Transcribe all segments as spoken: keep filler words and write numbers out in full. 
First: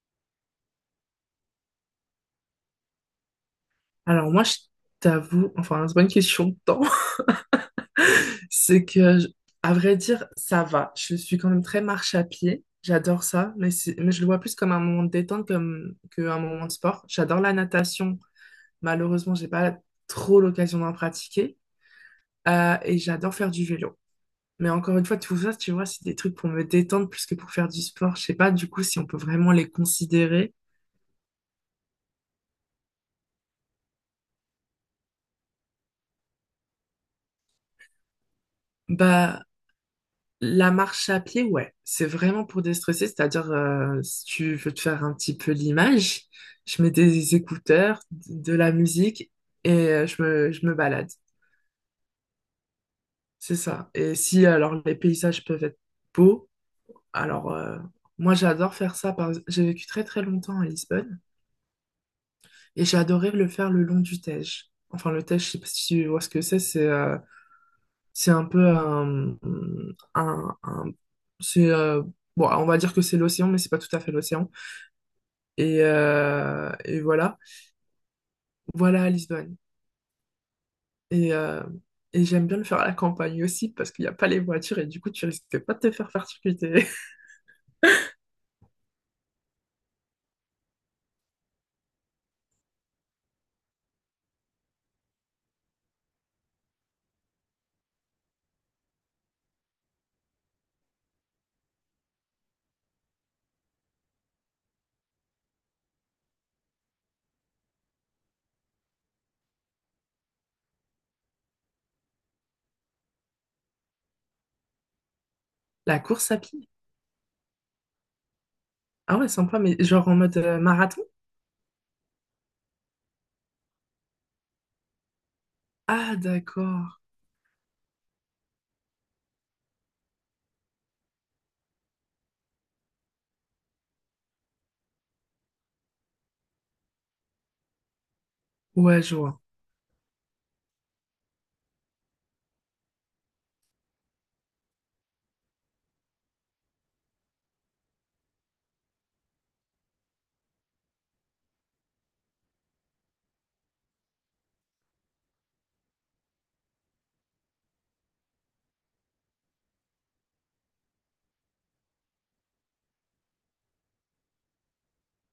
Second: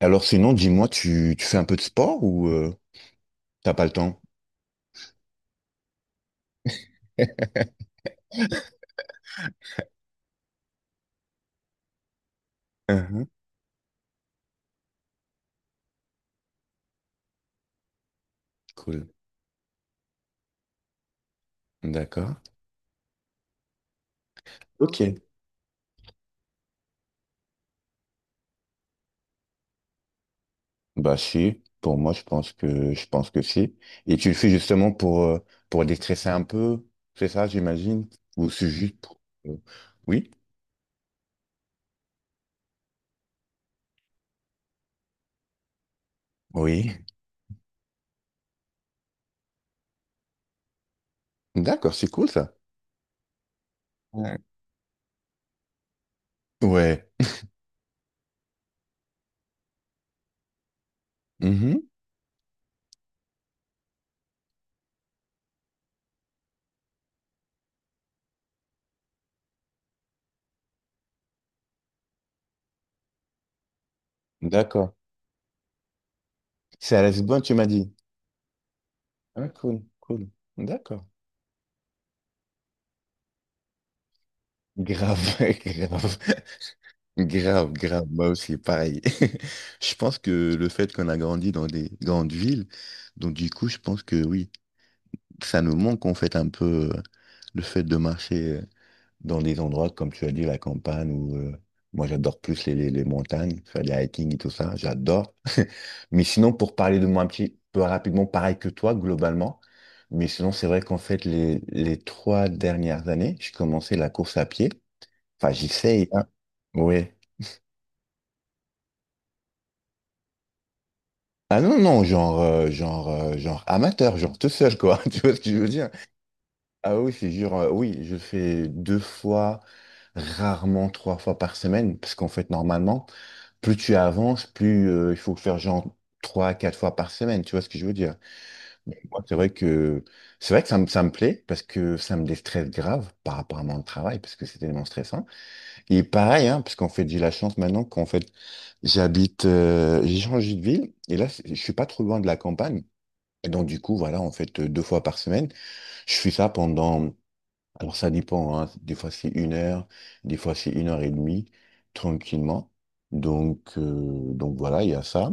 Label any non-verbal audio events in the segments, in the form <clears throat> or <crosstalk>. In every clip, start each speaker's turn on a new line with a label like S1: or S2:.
S1: Alors sinon, dis-moi, tu, tu fais un peu de sport ou euh, t'as pas le temps?
S2: Alors moi, je t'avoue, enfin, c'est pas une question de temps, <laughs>
S1: <laughs>
S2: c'est que, je- à vrai dire, ça va. Je suis quand même très marche à pied. J'adore
S1: Mhm.
S2: ça, mais, c'est- mais je le vois plus comme un moment de détente comme qu'un moment de sport. J'adore la natation.
S1: Cool.
S2: Malheureusement, j'ai pas trop l'occasion d'en pratiquer.
S1: D'accord.
S2: Euh, et j'adore faire du vélo. Mais encore
S1: Ok.
S2: une fois, tout ça, tu vois, c'est des trucs pour me détendre plus que pour faire du sport. Je sais pas, du coup, si on peut vraiment les considérer.
S1: Bah si, pour moi, je pense que je pense que si. Et tu le fais justement pour euh, pour déstresser un peu, c'est ça, j'imagine? Ou c'est juste pour.
S2: Bah,
S1: euh, Oui?
S2: la marche à pied, ouais, c'est vraiment pour déstresser, c'est-à-dire euh, si tu veux te faire un petit peu l'image, je mets
S1: Oui.
S2: des écouteurs, de la musique et euh, je me, je me balade.
S1: D'accord, c'est cool ça.
S2: C'est ça. Et
S1: Ouais.
S2: si alors les paysages peuvent être beaux,
S1: Ouais.
S2: alors euh, moi j'adore faire ça. Par... J'ai vécu très très longtemps à Lisbonne
S1: Mhm.
S2: et j'ai adoré le faire le long du Tage. Enfin le Tage, je sais pas si tu vois ce que c'est, c'est euh, c'est un peu un, un, un- c'est euh, bon, on va dire que c'est l'océan, mais c'est pas tout à fait l'océan.
S1: D'accord.
S2: Et, euh,
S1: C'est
S2: et
S1: à
S2: voilà.
S1: Lisbonne, tu m'as dit.
S2: Voilà à
S1: Ah,
S2: Lisbonne.
S1: cool, cool. D'accord.
S2: Et, euh, et j'aime bien le faire à la campagne aussi parce qu'il n'y a pas les voitures et du coup,
S1: Grave,
S2: tu
S1: <laughs>
S2: risques pas de te faire
S1: grave.
S2: percuter. <laughs>
S1: Grave, grave, moi aussi, pareil. <laughs> Je pense que le fait qu'on a grandi dans des grandes villes, donc du coup, je pense que oui, ça nous manque en fait un peu euh, le fait de marcher euh, dans des endroits, comme tu as dit, la campagne, ou euh, moi j'adore plus les, les, les montagnes, faire des hiking et tout ça, j'adore. <laughs> Mais sinon, pour parler de moi un petit peu rapidement, pareil que toi, globalement, mais sinon, c'est vrai qu'en fait, les, les trois dernières années, j'ai commencé la course à pied. Enfin,
S2: La
S1: j'essaye, hein.
S2: course à pied.
S1: Ouais.
S2: Ah ouais, sympa, mais genre en mode euh, marathon?
S1: Ah non, non, genre, euh, genre, euh, genre amateur, genre tout seul, quoi. <laughs> Tu vois ce que je veux dire?
S2: Ah d'accord.
S1: Ah oui, c'est genre, euh, oui, je fais deux fois, rarement trois fois par semaine, parce qu'en fait, normalement, plus tu avances, plus euh, il faut faire genre trois, quatre fois par semaine, tu vois ce que je veux dire? Mais
S2: Ouais, je
S1: moi, c'est
S2: vois.
S1: vrai que, c'est vrai que ça me, ça me plaît, parce que ça me déstresse grave par rapport à mon travail, parce que c'est tellement stressant. Et pareil, hein, parce qu'en fait, j'ai la chance maintenant qu'en fait, j'habite, euh, j'ai changé de ville, et là, c'est- je suis pas trop loin de la campagne. Et donc, du coup, voilà, en fait, euh, deux fois par semaine, je fais ça pendant, alors ça dépend, hein. Des fois c'est une heure, des fois c'est une heure et demie, tranquillement. Donc, euh, donc voilà, il y a ça.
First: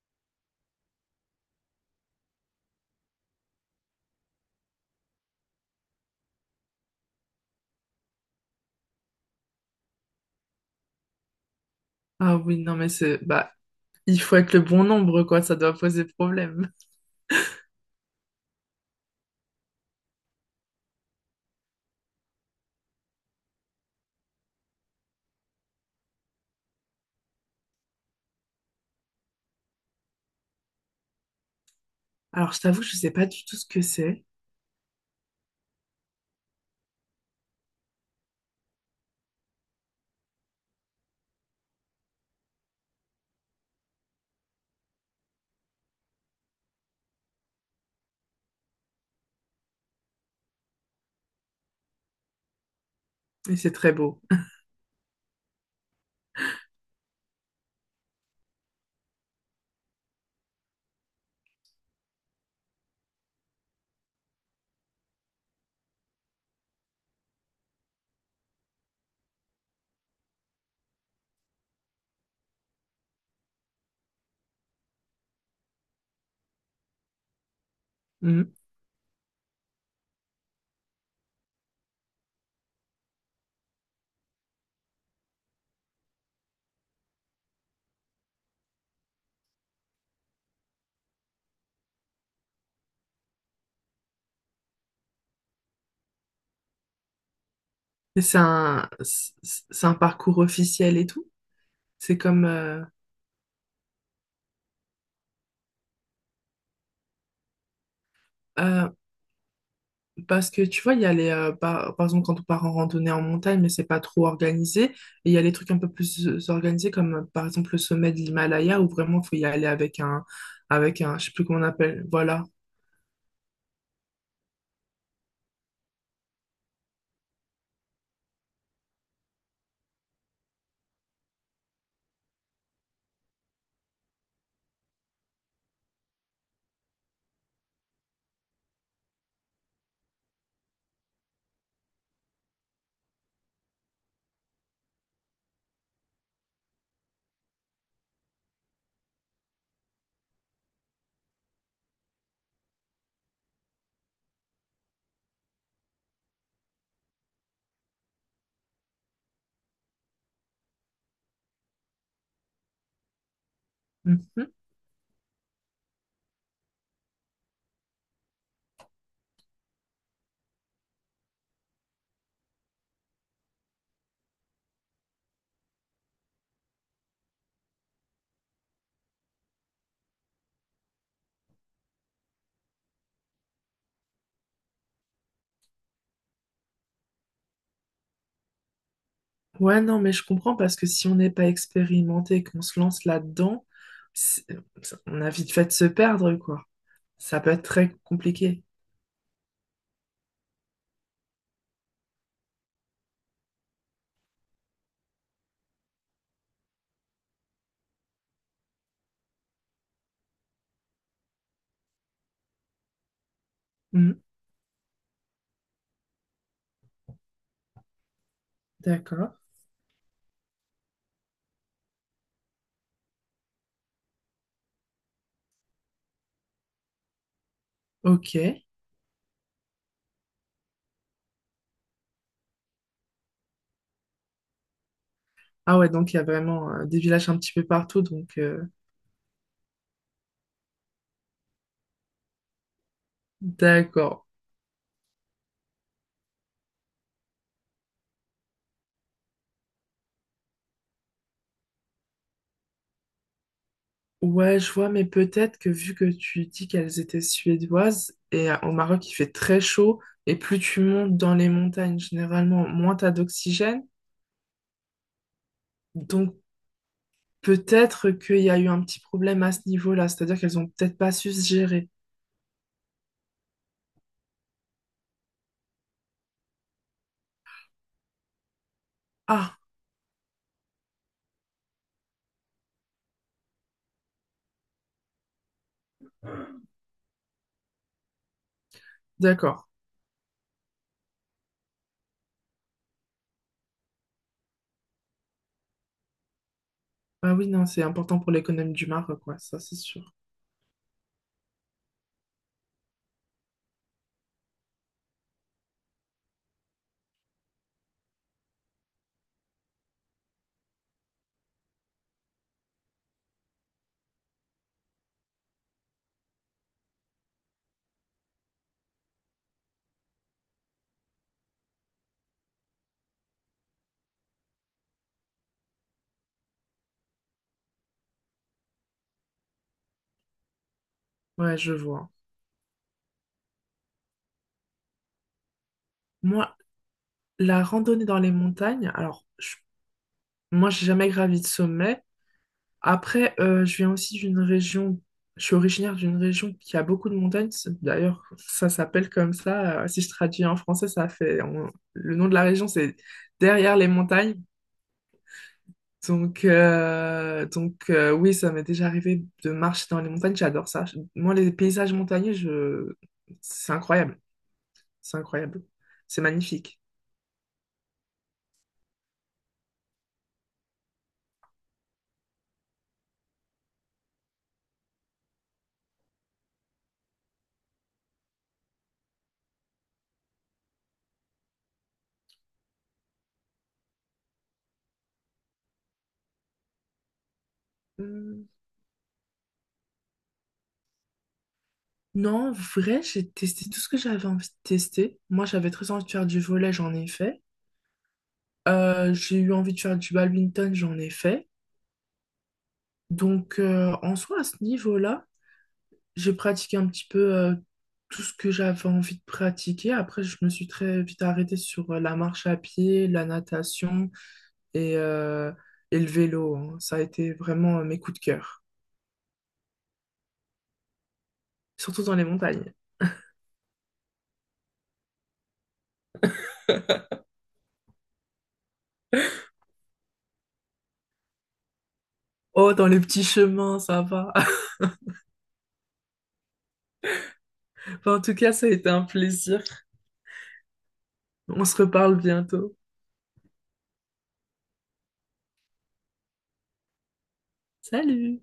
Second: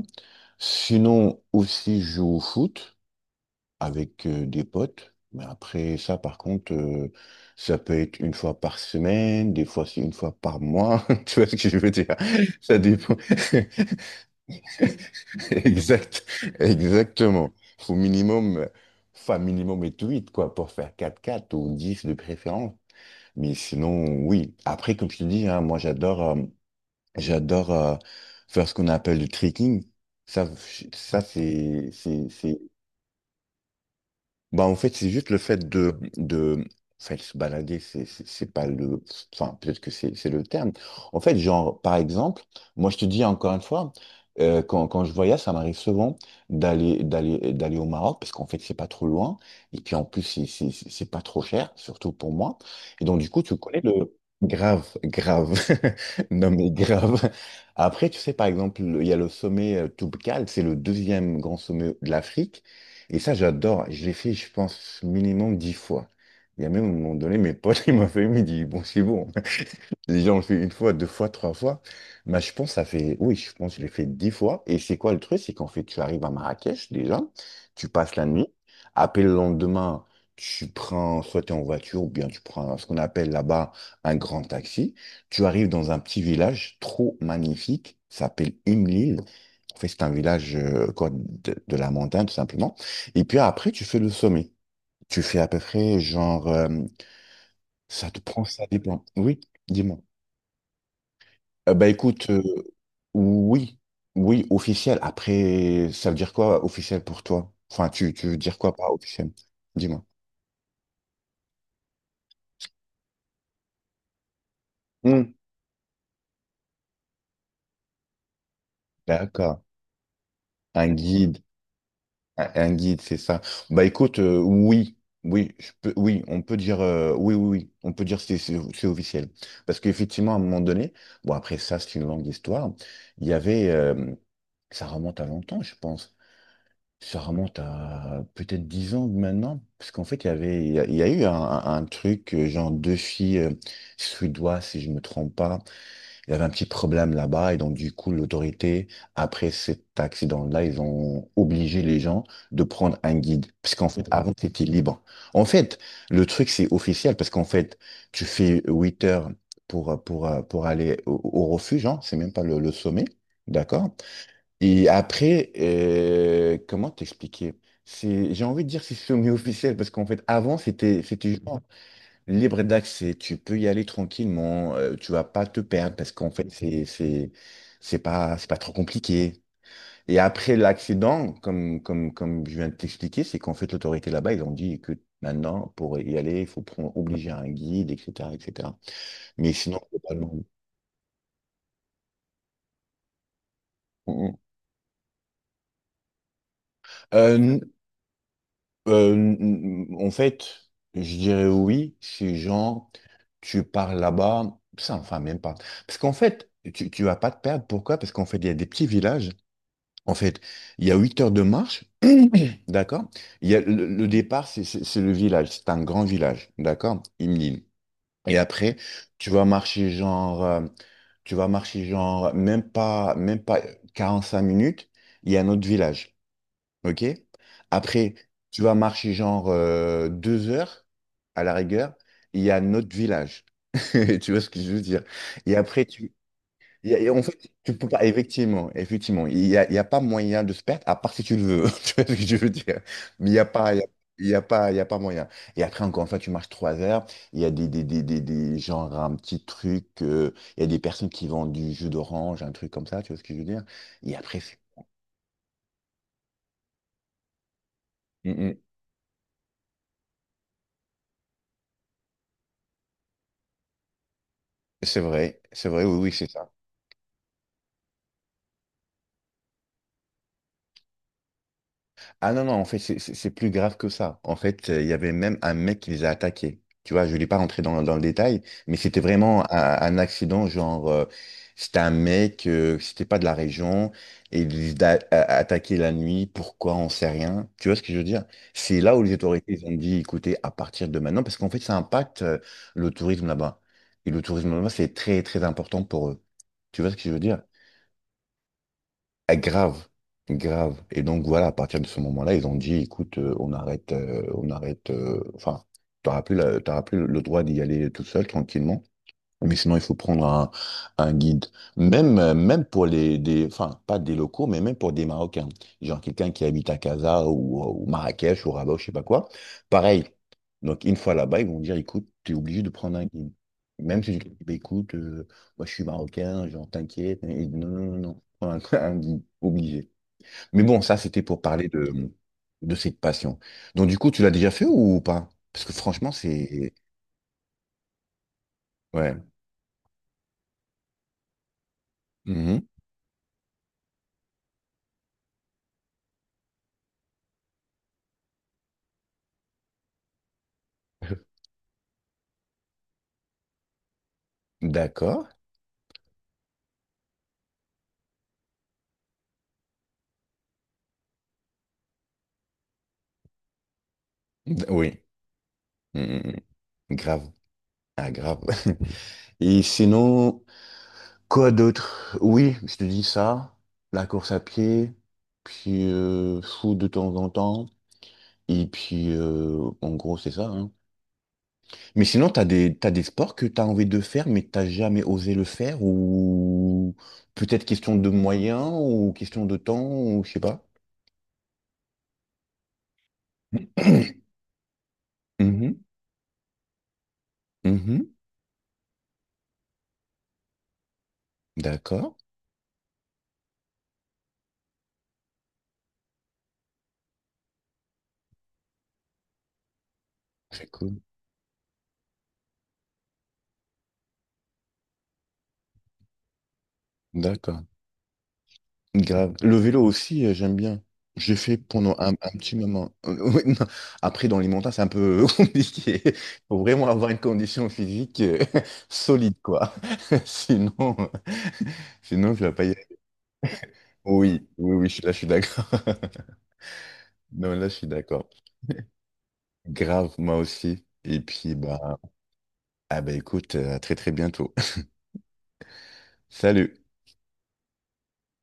S1: Sinon, aussi, je joue au foot avec euh, des potes. Mais après ça, par contre, euh, ça peut être une fois par semaine, des fois c'est une fois par mois. <laughs> Tu vois ce que je veux dire?
S2: Ah oui, non,
S1: Ça
S2: mais
S1: dépend.
S2: c'est... Bah,
S1: <laughs>
S2: il faut être le bon nombre, quoi. Ça doit poser
S1: Exact, <laughs>
S2: problème.
S1: exactement. Faut minimum, euh, enfin minimum et huit quoi, pour faire quatre quatre ou dix de préférence. Mais sinon, oui. Après, comme je te dis, hein, moi j'adore euh, j'adore euh, faire ce qu'on appelle le trekking. Ça, je- ça c'est c'est-
S2: Alors, je
S1: c'est-
S2: t'avoue, je sais pas du tout ce que c'est.
S1: bah, en fait, c'est juste le fait de, de, enfin, se balader, c'est c'est- c'est pas le, enfin, peut-être que c'est c'est le terme. En fait, genre, par exemple, moi, je te dis encore une fois, euh, quand, quand je voyage, ça m'arrive souvent d'aller, d'aller, d'aller au Maroc, parce qu'en fait, c'est pas trop loin, et puis en plus, c'est c'est- c'est- c'est pas trop cher, surtout pour moi. Et donc, du coup, tu
S2: Mais c'est
S1: connais
S2: très
S1: le.
S2: beau. <laughs>
S1: Grave, grave, <laughs> non mais grave. Après, tu sais, par exemple, il y a le sommet euh, Toubkal, c'est le deuxième grand sommet de l'Afrique. Et ça, j'adore. Je l'ai fait, je pense, minimum dix fois. Il y a même un moment donné, mes potes, <laughs> ils m'ont fait, ils m'ont dit, bon, c'est bon. Les gens le fait une fois, deux fois, trois fois. Bah, je pense que ça fait, oui, je pense que je l'ai fait dix fois. Et c'est quoi le truc? C'est qu'en fait, tu arrives à Marrakech déjà, tu passes la nuit.
S2: Mhm.
S1: Après le lendemain, tu prends, soit tu es en voiture ou bien tu prends ce qu'on appelle là-bas un grand taxi. Tu arrives dans un petit village trop magnifique, ça s'appelle Imlil. En fait, c'est un village euh, quoi, de, de la montagne, tout simplement. Et puis après, tu fais le sommet. Tu fais à peu près genre, euh, ça te
S2: Et C'est
S1: prend, ça
S2: un,
S1: dépend.
S2: c'est
S1: Oui,
S2: c'est un
S1: dis-moi.
S2: parcours officiel et tout.
S1: Euh, bah
S2: C'est
S1: écoute, euh,
S2: comme... euh,
S1: oui, oui, officiel. Après, ça veut dire quoi officiel pour toi? Enfin, tu, tu veux dire quoi
S2: euh,
S1: par officiel? Dis-moi.
S2: Parce que tu vois, il y a les, euh, par, par exemple, quand on part en randonnée en montagne, mais c'est pas trop organisé. Et
S1: Hmm,
S2: il y a les trucs un peu plus euh, organisés, comme euh, par exemple le sommet de l'Himalaya, où vraiment il faut y
S1: d'accord.
S2: aller avec un,
S1: Un
S2: avec un, je sais
S1: guide,
S2: plus comment on appelle, voilà.
S1: un, un guide, c'est ça. Bah écoute, euh, oui, oui, je peux, oui, on peut dire, euh, oui, oui, oui, on peut dire c'est c'est c'est officiel. Parce qu'effectivement, à un moment donné, bon après ça, c'est une longue histoire. Il y avait, euh, Ça remonte à longtemps, je pense. Ça remonte à peut-être dix ans maintenant, parce qu'en fait, il y avait, il y a, il y a eu un, un- un truc, euh, genre deux filles euh, suédoises, si je me trompe pas. Il y avait un petit problème là-bas, et donc, du coup, l'autorité, après cet accident-là, ils ont obligé les gens de prendre un guide, parce qu'en fait, avant, c'était libre. En fait, le truc, c'est officiel, parce qu'en fait, tu fais huit heures pour, euh, pour, euh, pour aller au, au refuge, hein, c'est même pas le, le sommet, d'accord?
S2: Mhm.
S1: Et après, euh, comment t'expliquer? C'est, j'ai envie de dire que c'est semi-officiel parce qu'en fait, avant, c'était, c'était genre libre d'accès. Tu peux y aller tranquillement. Euh, tu vas pas te perdre parce qu'en fait, c'est, c'est, c'est pas, c'est pas trop compliqué. Et après l'accident, comme, comme, comme je viens de t'expliquer, c'est qu'en fait, l'autorité là-bas, ils ont dit que maintenant, pour y aller, il faut prendre, obliger un guide, et cetera, et cetera. Mais sinon,
S2: Ouais, non, mais je
S1: globalement.
S2: comprends parce que si on n'est pas expérimenté et qu'on se lance là-dedans,
S1: Mm, mm.
S2: c'est- on a vite fait de se perdre, quoi. Ça peut
S1: Euh,
S2: être très compliqué.
S1: Euh, n- n- En fait, je dirais oui, si genre tu pars là-bas, ça enfin même pas. Parce qu'en fait, tu, tu vas pas te perdre. Pourquoi? Parce qu'en fait, il y a des petits villages. En fait, il y a huit heures de marche, <clears throat> d'accord? Il y a le, le
S2: Mhm.
S1: départ, c'est c'est- c'est le village, c'est un grand village, d'accord? Imnin. Et après, tu
S2: D'accord.
S1: vas marcher genre, euh, tu vas marcher genre même pas, même pas quarante-cinq minutes, il y a un autre village. OK? Après, tu
S2: Ok.
S1: vas marcher genre euh, deux heures à la rigueur, il y a notre village. <laughs> Tu vois ce que je veux dire? Et
S2: Ah
S1: après,
S2: ouais,
S1: tu.
S2: donc il y a vraiment euh,
S1: Il
S2: des
S1: y a- en
S2: villages
S1: fait,
S2: un petit peu
S1: tu peux
S2: partout,
S1: pas,
S2: donc euh,
S1: effectivement, effectivement, il y a, il y a pas moyen de se perdre, à part si tu le veux, <laughs> tu vois ce que je veux dire. Mais il n'y a pas, il y a,
S2: d'accord.
S1: il y a pas, il y a pas moyen. Et après, encore une fois, tu marches trois heures, il y a des, des, des, des, des- genre un petit truc, euh, il y a des personnes qui vendent du jus d'orange, un truc comme ça, tu vois ce que je veux dire. Et après, c'est
S2: Ouais, je vois, mais peut-être que vu que tu dis qu'elles étaient suédoises,
S1: mm,
S2: et euh,
S1: mm.
S2: au Maroc, il fait très chaud, et plus tu montes dans les montagnes, généralement, moins t'as d'oxygène.
S1: C'est vrai, c'est vrai, oui, oui, c'est
S2: Donc
S1: ça.
S2: peut-être qu'il y a eu un petit problème à ce niveau-là, c'est-à-dire qu'elles ont peut-être pas su se gérer.
S1: Ah non, non, en fait, c'est c'est- c'est plus grave que ça. En fait, euh, il y avait même un mec qui les a attaqués. Tu vois, je ne vais pas rentrer dans, dans le détail, mais c'était vraiment
S2: Ah,
S1: un, un accident, genre, euh, c'était un mec, euh, c'était pas de la région, et il les a a- attaqués la nuit, pourquoi, on sait rien. Tu vois ce que je veux dire? C'est là où les autorités
S2: d'accord.
S1: ils ont dit, écoutez, à partir de maintenant, parce qu'en fait, ça impacte euh, le tourisme là-bas. Et le tourisme là-bas, c'est très, très important pour eux. Tu vois ce que je veux
S2: Ah
S1: dire?
S2: oui, non, c'est important pour l'économie du Maroc,
S1: Ah,
S2: quoi, ça c'est
S1: grave,
S2: sûr.
S1: grave. Et donc voilà, à partir de ce moment-là, ils ont dit, écoute, euh, on arrête, euh, on arrête. euh, enfin, t'auras plus la- t'auras plus le droit d'y aller tout seul, tranquillement. Mais sinon, il faut prendre un, un guide. Même, euh, même pour les, des, enfin, pas des locaux, mais même pour des Marocains. Genre quelqu'un qui habite à Casa ou, ou Marrakech ou Rabat, ou je sais pas quoi. Pareil. Donc, une fois là-bas, ils vont dire, écoute, tu es obligé de prendre un guide. Même si je dis, bah, écoute, euh, moi je suis marocain, genre t'inquiète. Ils disent, non, non, non, non, un, <laughs> un guide, obligé. Mais bon, ça, c'était pour
S2: Ouais,
S1: parler
S2: je vois.
S1: de, de cette passion. Donc, du coup, tu l'as déjà fait ou pas? Parce que franchement,
S2: Moi,
S1: c'est.
S2: la randonnée dans les montagnes,
S1: Ouais.
S2: alors, je- moi, j'ai jamais gravi de sommet.
S1: Mhm.
S2: Après, euh, je viens aussi d'une région, je suis originaire d'une région qui a beaucoup de montagnes. C'est- D'ailleurs, ça s'appelle comme ça. Euh, si je traduis en français, ça fait, on- le nom de la région, c'est derrière les montagnes.
S1: D'accord.
S2: Donc, euh, donc euh, oui, ça m'est déjà arrivé de marcher dans les montagnes. J'adore ça. Je- Moi, les paysages montagneux, je... c'est incroyable.
S1: Oui,
S2: C'est incroyable.
S1: mm,
S2: C'est
S1: mm,
S2: magnifique.
S1: mm. Grave. Ah, grave. <laughs> Et sinon, quoi d'autre? Oui, je te dis ça, la course à pied, puis euh, foot de temps en temps, et puis euh, en gros, c'est ça, hein. Mais sinon, t'as des, t'as des sports que t'as envie de faire, mais t'as jamais osé le faire, ou peut-être question de
S2: Hum,
S1: moyens, ou question de temps, ou je sais pas.
S2: Non, en vrai, j'ai testé tout ce que j'avais
S1: <clears throat>
S2: envie de tester. Moi, j'avais
S1: Mhm,
S2: très envie de faire du volet, j'en ai fait.
S1: mhm.
S2: Euh, j'ai eu envie de faire du badminton, j'en ai fait.
S1: D'accord,
S2: Donc, euh, en soi, à ce niveau-là, j'ai pratiqué un petit peu euh, tout ce que j'avais envie de pratiquer. Après, je me suis
S1: c'est cool.
S2: très vite arrêtée sur euh, la marche à pied, la natation et, euh, et le vélo, hein. Ça a été
S1: D'accord.
S2: vraiment euh, mes coups de cœur,
S1: Grave. Le vélo aussi, euh, j'aime bien. J'ai fait pendant
S2: surtout
S1: un,
S2: dans les
S1: un petit
S2: montagnes.
S1: moment. <laughs> Ouais, non. Après, dans les montagnes, c'est un peu <laughs> compliqué. Il faut vraiment avoir une condition physique euh, <laughs> solide, quoi. <laughs> Sinon, euh, sinon, tu vas pas y
S2: Oh,
S1: aller.
S2: dans les petits chemins, ça va. <laughs>
S1: Oui, oui, oui, je- là, je suis d'accord. <laughs> Non, là, je suis
S2: Enfin, en
S1: d'accord.
S2: tout cas, ça a été un plaisir.
S1: Grave, moi aussi. Et puis,
S2: On se
S1: bah,
S2: reparle bientôt.
S1: ah bah écoute, euh, à très, très bientôt. <laughs> Salut.
S2: Salut!